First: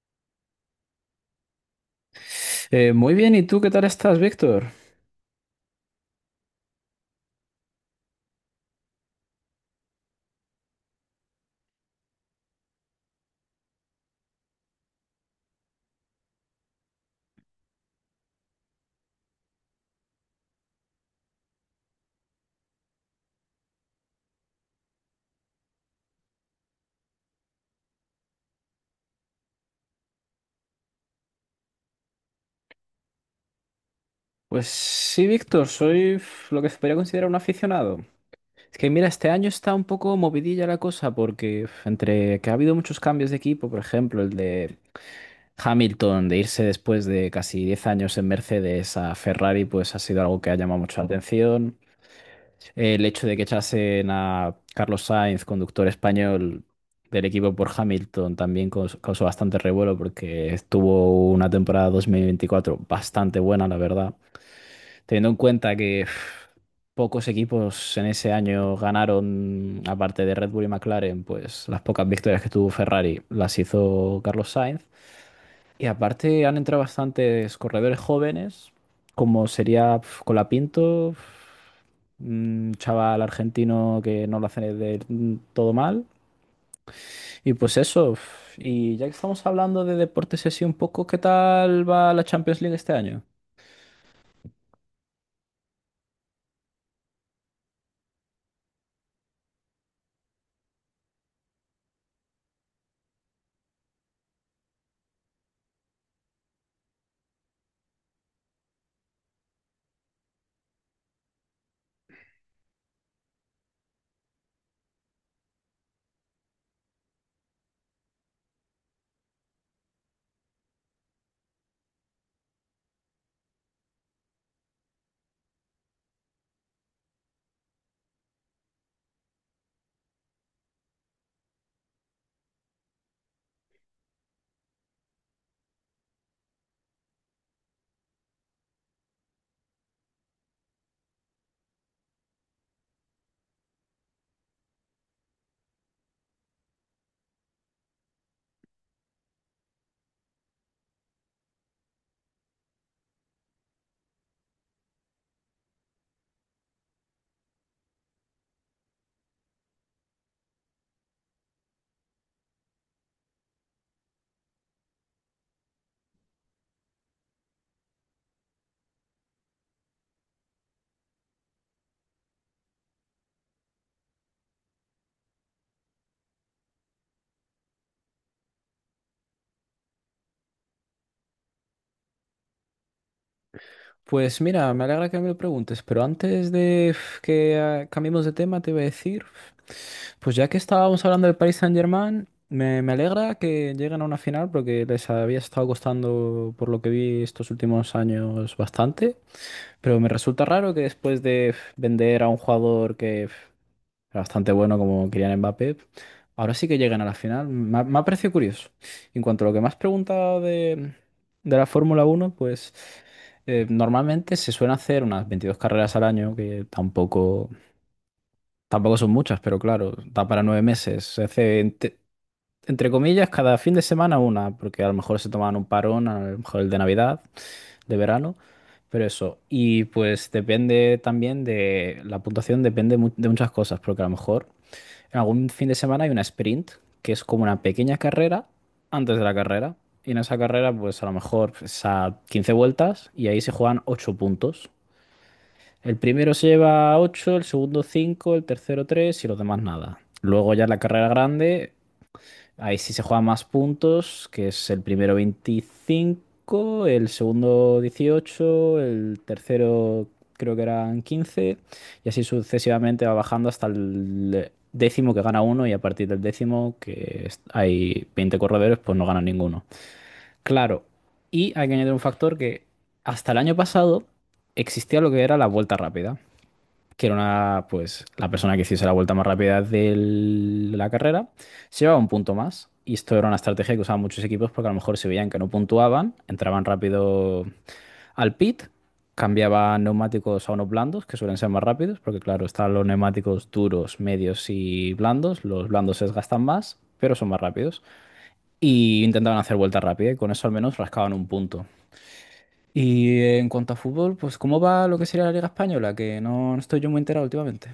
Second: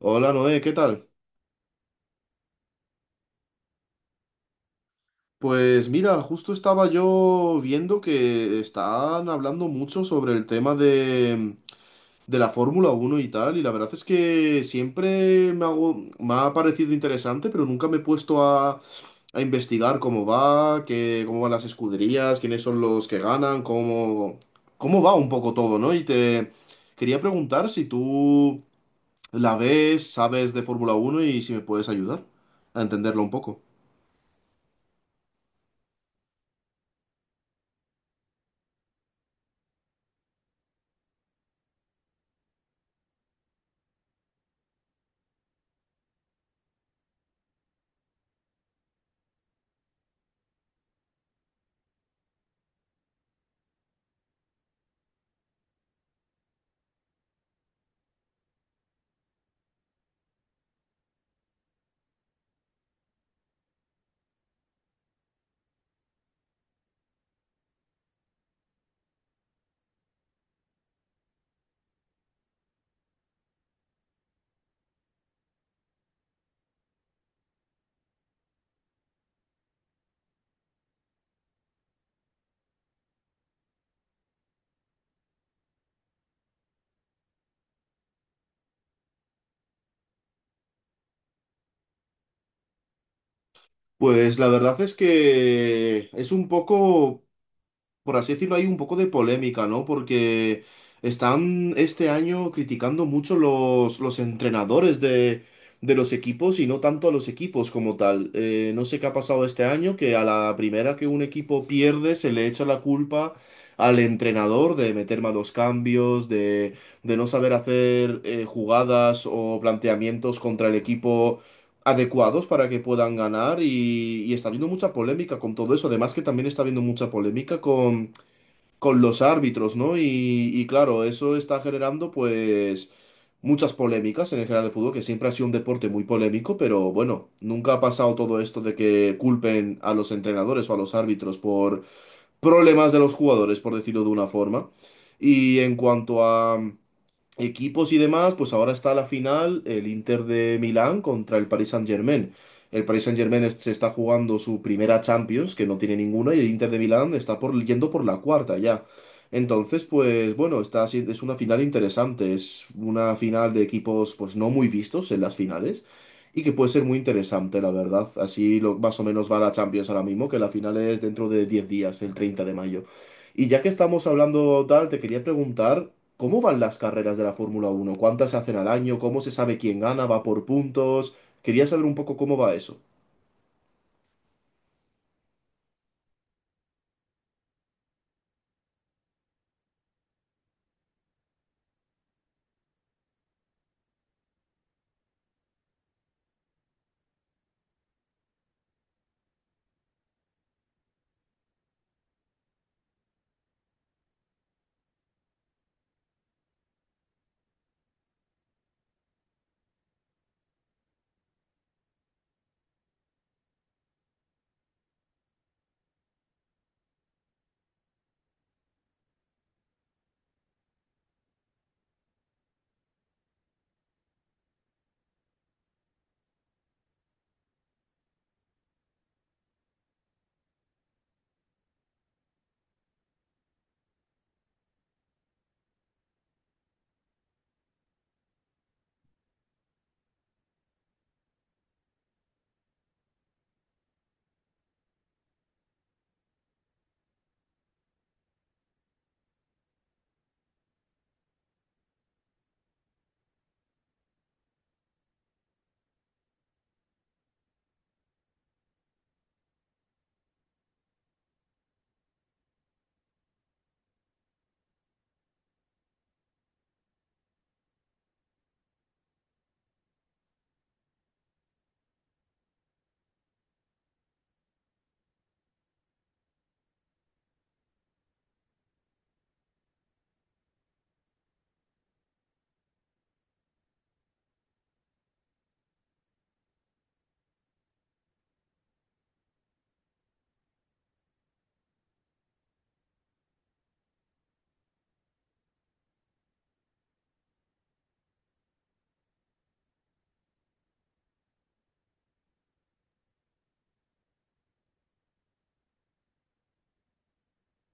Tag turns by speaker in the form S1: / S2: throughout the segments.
S1: Hola Noé, ¿qué tal?
S2: Muy bien, ¿y tú qué tal estás, Víctor?
S1: Pues mira, justo estaba yo viendo que están hablando mucho sobre el tema de la Fórmula Uno y tal, y la verdad es que siempre me ha parecido interesante, pero nunca me he puesto a investigar cómo va, cómo van las escuderías, quiénes son los que ganan, cómo va un poco todo, ¿no? Y te quería preguntar si tú la ves, sabes de Fórmula Uno y si me puedes ayudar a entenderlo un poco.
S2: Pues sí, Víctor, soy lo que se podría considerar un aficionado. Es que mira, este año está un poco movidilla la cosa porque entre que ha habido muchos cambios de equipo, por ejemplo, el de Hamilton de irse después de casi 10 años en Mercedes a Ferrari, pues ha sido algo que ha llamado mucho la atención. El hecho de que echasen a Carlos Sainz, conductor español del equipo por Hamilton, también causó bastante revuelo porque estuvo una temporada 2024 bastante buena, la verdad. Teniendo en cuenta que pocos equipos en ese año ganaron, aparte de Red Bull y McLaren, pues las pocas victorias que tuvo Ferrari las hizo Carlos Sainz. Y aparte han entrado bastantes corredores jóvenes, como sería Colapinto, un chaval argentino que no lo hace del todo mal. Y pues eso, y ya que estamos hablando de deportes así un poco, ¿qué tal va la Champions League este año?
S1: Pues la verdad es que es un poco, por así decirlo, hay un poco de polémica, ¿no? Porque están este año criticando mucho los entrenadores de los equipos y no tanto a los equipos como tal. No sé qué ha pasado este año, que a la primera que un equipo pierde se le echa la culpa al entrenador de meter malos cambios, de no saber hacer jugadas o planteamientos contra el equipo adecuados para que puedan ganar y está habiendo mucha polémica con todo eso. Además que también está habiendo mucha polémica con los árbitros, ¿no? Y claro, eso está generando pues muchas polémicas en el general de fútbol, que siempre ha sido un deporte muy polémico, pero bueno, nunca ha pasado todo esto de que culpen a los entrenadores o a los árbitros por problemas de los jugadores, por decirlo de una forma. Y en cuanto a equipos y demás, pues ahora está la final, el Inter de Milán contra el Paris Saint-Germain. El Paris Saint-Germain se está jugando su primera Champions, que no tiene ninguna, y el Inter de Milán está yendo por la cuarta ya. Entonces, pues bueno, está, si- es una final interesante, es una final de equipos pues no muy vistos en las finales y que puede ser muy interesante, la verdad. Así más o menos va la Champions ahora mismo, que la final es dentro de 10 días, el 30 de mayo. Y ya que estamos hablando tal, te quería preguntar, ¿cómo van las carreras de la Fórmula Uno? ¿Cuántas se hacen al año? ¿Cómo se sabe quién gana? ¿Va por puntos? Quería saber un poco cómo va eso.
S2: Pues mira, me alegra que me lo preguntes, pero antes de cambiemos de tema, te iba a decir, pues ya que estábamos hablando del Paris Saint-Germain, me alegra que lleguen a una final porque les había estado costando, por lo que vi estos últimos años, bastante, pero me resulta raro que después de vender a un jugador que era bastante bueno como Kylian Mbappé. Ahora sí que llegan a la final. Me ha parecido curioso. En cuanto a lo que me has preguntado de la Fórmula Uno, pues normalmente se suelen hacer unas 22 carreras al año, que tampoco, tampoco son muchas, pero claro, da para nueve meses. Se hace, ente- entre, comillas, cada fin de semana una, porque a lo mejor se toman un parón, a lo mejor el de Navidad, de verano. Pero eso, y pues depende también la puntuación depende de muchas cosas, porque a lo mejor algún fin de semana hay una sprint, que es como una pequeña carrera antes de la carrera. Y en esa carrera, pues a lo mejor es a 15 vueltas y ahí se juegan 8 puntos. El primero se lleva ocho, el segundo cinco, el tercero 3 y los demás nada. Luego ya en la carrera grande ahí sí se juegan más puntos, que es el primero 25, el segundo 18, el tercero creo que eran quince, y así sucesivamente va bajando hasta el décimo que gana uno, y a partir del décimo, hay 20 corredores, pues no gana ninguno. Claro, y hay que añadir un factor que hasta el año pasado existía lo que era la vuelta rápida, que era una, pues, la persona que hiciese la vuelta más rápida de la carrera, se llevaba un punto más. Y esto era una estrategia que usaban muchos equipos porque a lo mejor se veían que no puntuaban, entraban rápido al pit, cambiaban neumáticos a unos blandos, que suelen ser más rápidos, porque claro, están los neumáticos duros, medios y blandos. Los blandos se desgastan más, pero son más rápidos. Y intentaban hacer vuelta rápida y con eso al menos rascaban un punto. Y en cuanto a fútbol, pues ¿cómo va lo que sería la Liga Española? Que no, no estoy yo muy enterado últimamente.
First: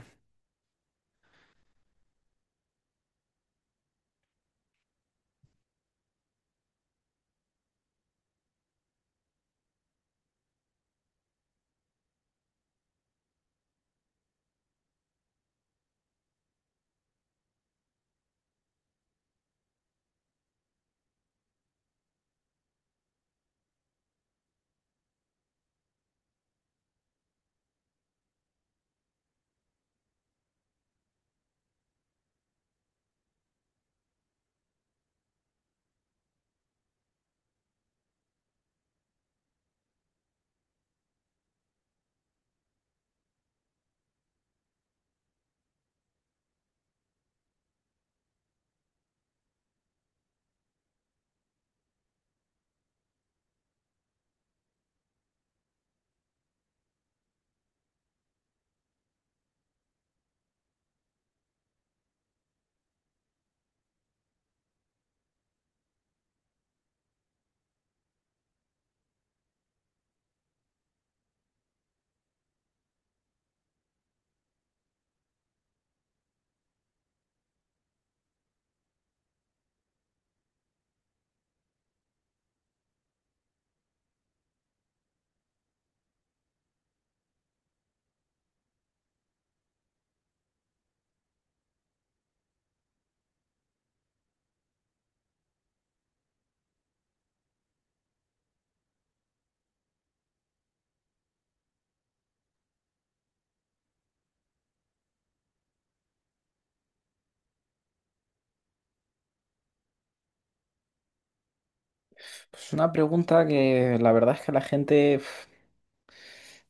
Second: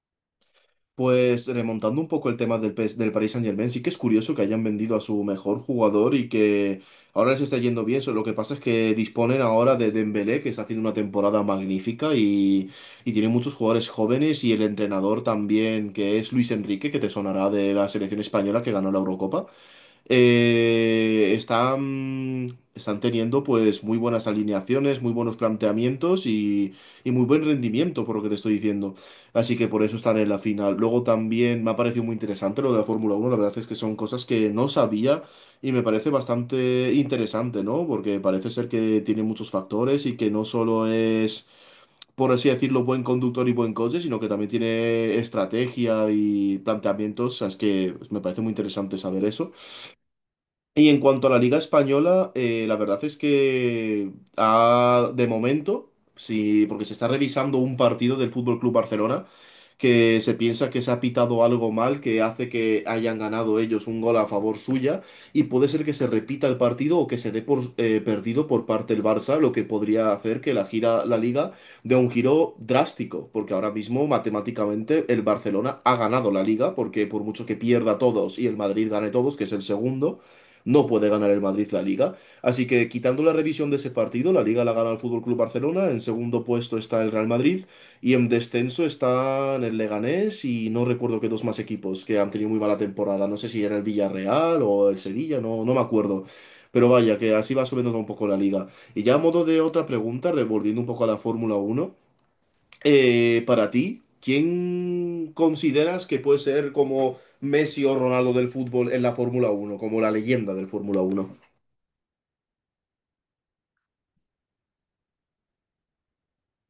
S1: Pues remontando un poco el tema PS del Paris Saint-Germain, sí que es curioso que hayan vendido a su mejor jugador y que ahora les está yendo bien. Lo que pasa es que disponen ahora de Dembélé, que está haciendo una temporada magnífica y tiene muchos jugadores jóvenes y el entrenador también, que es Luis Enrique, que te sonará de la selección española que ganó la Eurocopa. Están teniendo pues muy buenas alineaciones, muy buenos planteamientos y muy buen rendimiento, por lo que te estoy diciendo. Así que por eso están en la final. Luego también me ha parecido muy interesante lo de la Fórmula Uno. La verdad es que son cosas que no sabía y me parece bastante interesante, ¿no? Porque parece ser que tiene muchos factores y que no solo es, por así decirlo, buen conductor y buen coche, sino que también tiene estrategia y planteamientos. O sea, es que me parece muy interesante saber eso. Y en cuanto a la Liga Española, la verdad es que de momento, sí, porque se está revisando un partido del Fútbol Club Barcelona, que se piensa que se ha pitado algo mal, que hace que hayan ganado ellos un gol a favor suya, y puede ser que se repita el partido o que se dé por perdido por parte del Barça, lo que podría hacer que la Liga dé un giro drástico, porque ahora mismo matemáticamente el Barcelona ha ganado la Liga, porque por mucho que pierda todos y el Madrid gane todos, que es el segundo, no puede ganar el Madrid la Liga. Así que quitando la revisión de ese partido, la Liga la gana el Fútbol Club Barcelona, en segundo puesto está el Real Madrid y en descenso están el Leganés y no recuerdo qué dos más equipos que han tenido muy mala temporada. No sé si era el Villarreal o el Sevilla, no, no me acuerdo. Pero vaya, que así va subiendo un poco la liga. Y ya a modo de otra pregunta, revolviendo un poco a la Fórmula Uno, para ti, ¿quién consideras que puede ser como Messi o Ronaldo del fútbol en la Fórmula Uno, como la leyenda del Fórmula Uno?
S2: Es una pregunta que la verdad es que a la gente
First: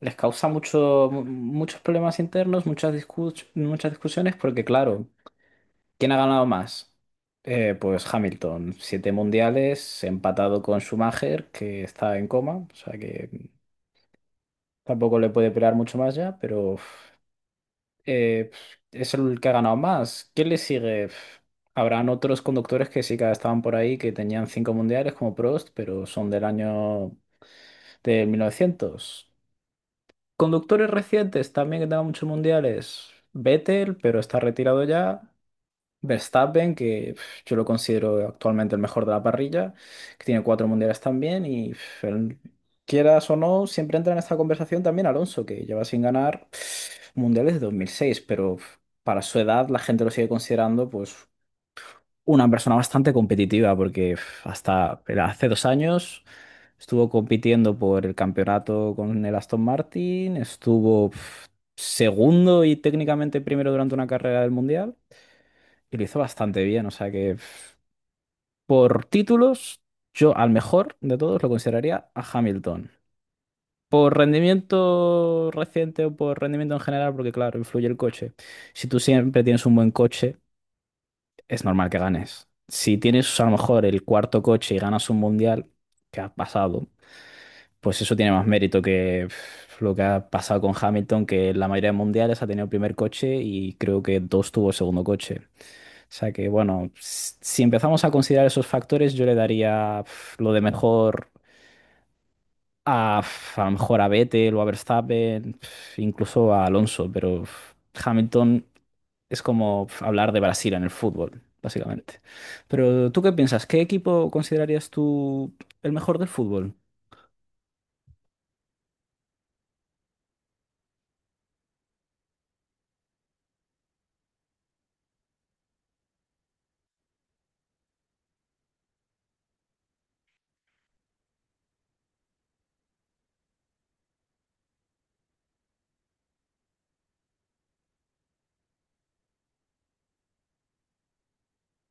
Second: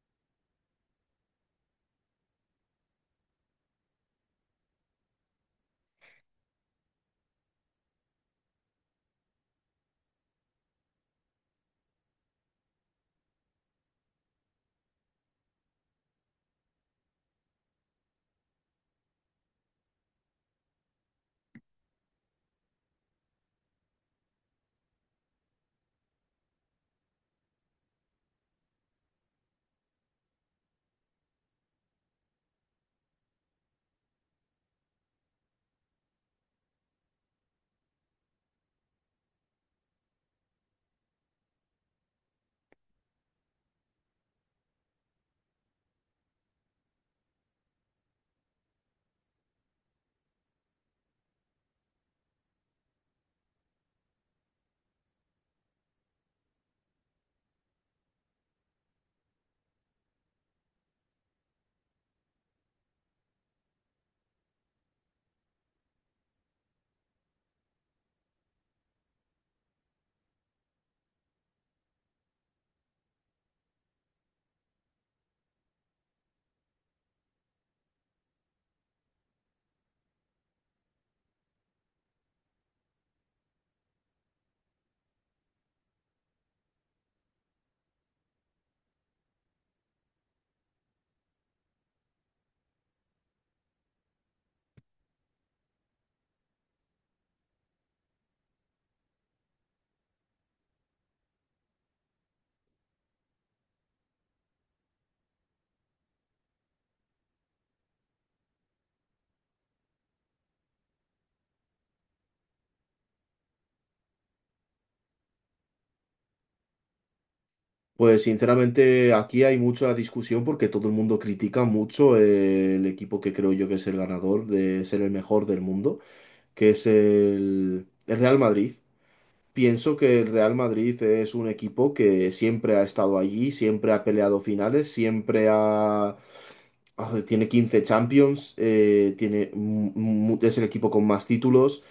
S2: les causa muchos problemas internos, muchas discusiones, porque claro, ¿quién ha ganado más? Pues Hamilton, siete mundiales, empatado con Schumacher, que está en coma, o sea que tampoco le puede pelear mucho más ya, pero es el que ha ganado más. ¿Quién le sigue? Habrán otros conductores que sí que estaban por ahí, que tenían cinco mundiales como Prost, pero son del año del mil novecientos. Conductores recientes también que tengan muchos mundiales. Vettel, pero está retirado ya. Verstappen, que yo lo considero actualmente el mejor de la parrilla, que tiene cuatro mundiales también. Y quieras o no, siempre entra en esta conversación también Alonso, que lleva sin ganar mundiales de 2006, pero para su edad la gente lo sigue considerando pues una persona bastante competitiva, porque hasta hace dos años estuvo compitiendo por el campeonato con el Aston Martin, estuvo segundo y técnicamente primero durante una carrera del Mundial y lo hizo bastante bien. O sea que por títulos, yo al mejor de todos lo consideraría a Hamilton. Por rendimiento reciente o por rendimiento en general, porque claro, influye el coche. Si tú siempre tienes un buen coche, es normal que ganes. Si tienes a lo mejor el cuarto coche y ganas un mundial, ¿que ha pasado? Pues eso tiene más mérito que lo que ha pasado con Hamilton, que en la mayoría de mundiales ha tenido el primer coche y creo que dos tuvo el segundo coche. O sea que, bueno, si empezamos a considerar esos factores, yo le daría lo de mejor a, a lo mejor a Vettel o a Verstappen, incluso a Alonso, pero Hamilton es como hablar de Brasil en el fútbol, básicamente. Pero ¿tú qué piensas? ¿Qué equipo considerarías tú el mejor del fútbol?
S1: Pues sinceramente aquí hay mucha discusión porque todo el mundo critica mucho, el equipo que creo yo que es el ganador de ser el mejor del mundo, que es el Real Madrid. Pienso que el Real Madrid es un equipo que siempre ha estado allí, siempre ha peleado finales, tiene 15 Champions, es el equipo con más títulos.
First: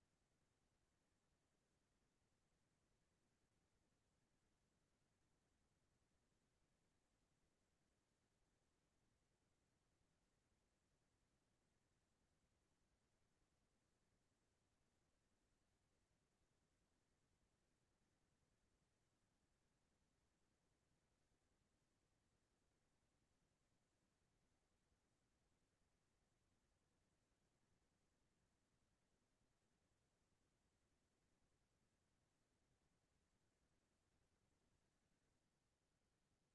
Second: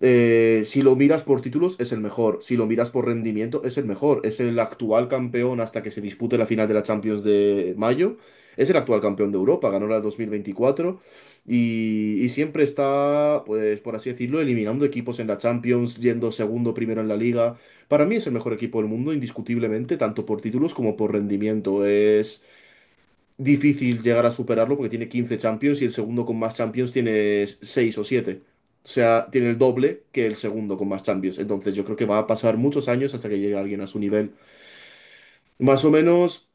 S1: Si lo miras por títulos, es el mejor. Si lo miras por rendimiento, es el mejor. Es el actual campeón hasta que se dispute la final de la Champions de mayo. Es el actual campeón de Europa, ganó la 2024 y siempre está, pues por así decirlo, eliminando equipos en la Champions, yendo segundo, primero en la Liga. Para mí es el mejor equipo del mundo, indiscutiblemente, tanto por títulos como por rendimiento. Es difícil llegar a superarlo porque tiene 15 Champions y el segundo con más Champions tiene 6 o siete. O sea, tiene el doble que el segundo con más Champions. Entonces yo creo que va a pasar muchos años hasta que llegue alguien a su nivel. Más o menos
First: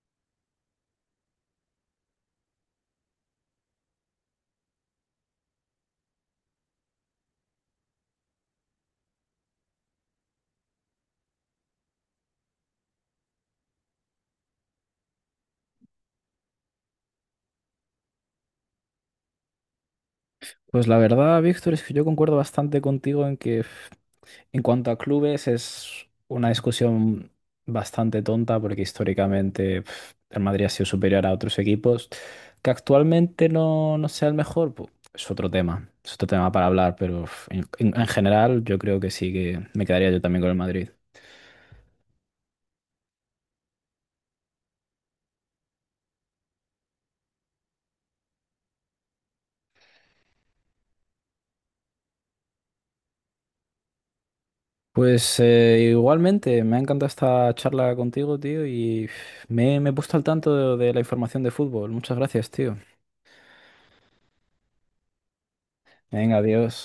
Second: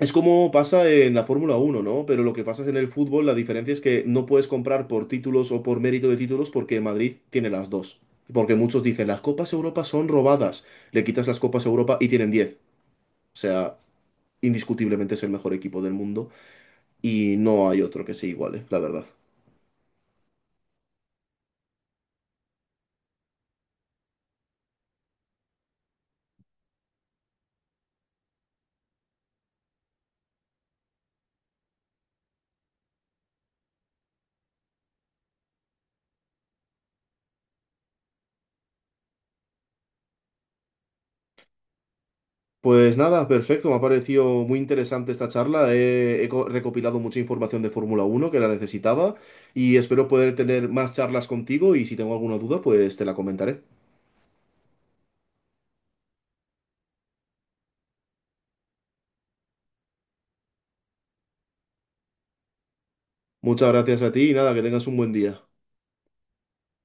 S1: es como pasa en la Fórmula Uno, ¿no? Pero lo que pasa es en el fútbol, la diferencia es que no puedes comprar por títulos o por mérito de títulos porque Madrid tiene las dos. Porque muchos dicen, las Copas Europa son robadas. Le quitas las Copas Europa y tienen 10. O sea, indiscutiblemente es el mejor equipo del mundo y no hay otro que se iguale, la verdad.
S2: Pues la verdad, Víctor, es que yo concuerdo bastante contigo en que en cuanto a clubes es una discusión bastante tonta porque históricamente el Madrid ha sido superior a otros equipos, que actualmente no, no sea el mejor, pues, es otro tema para hablar, pero en general yo creo que sí que me quedaría yo también con el Madrid.
S1: Pues nada, perfecto, me ha parecido muy interesante esta charla. He recopilado mucha información de Fórmula Uno que la necesitaba y espero poder tener más charlas contigo y si tengo alguna duda, pues te la comentaré.
S2: Pues igualmente, me ha encantado esta charla contigo, tío, y me he puesto al tanto de la información de fútbol. Muchas gracias, tío.
S1: Muchas gracias a ti y nada, que tengas un buen día.
S2: Venga, adiós.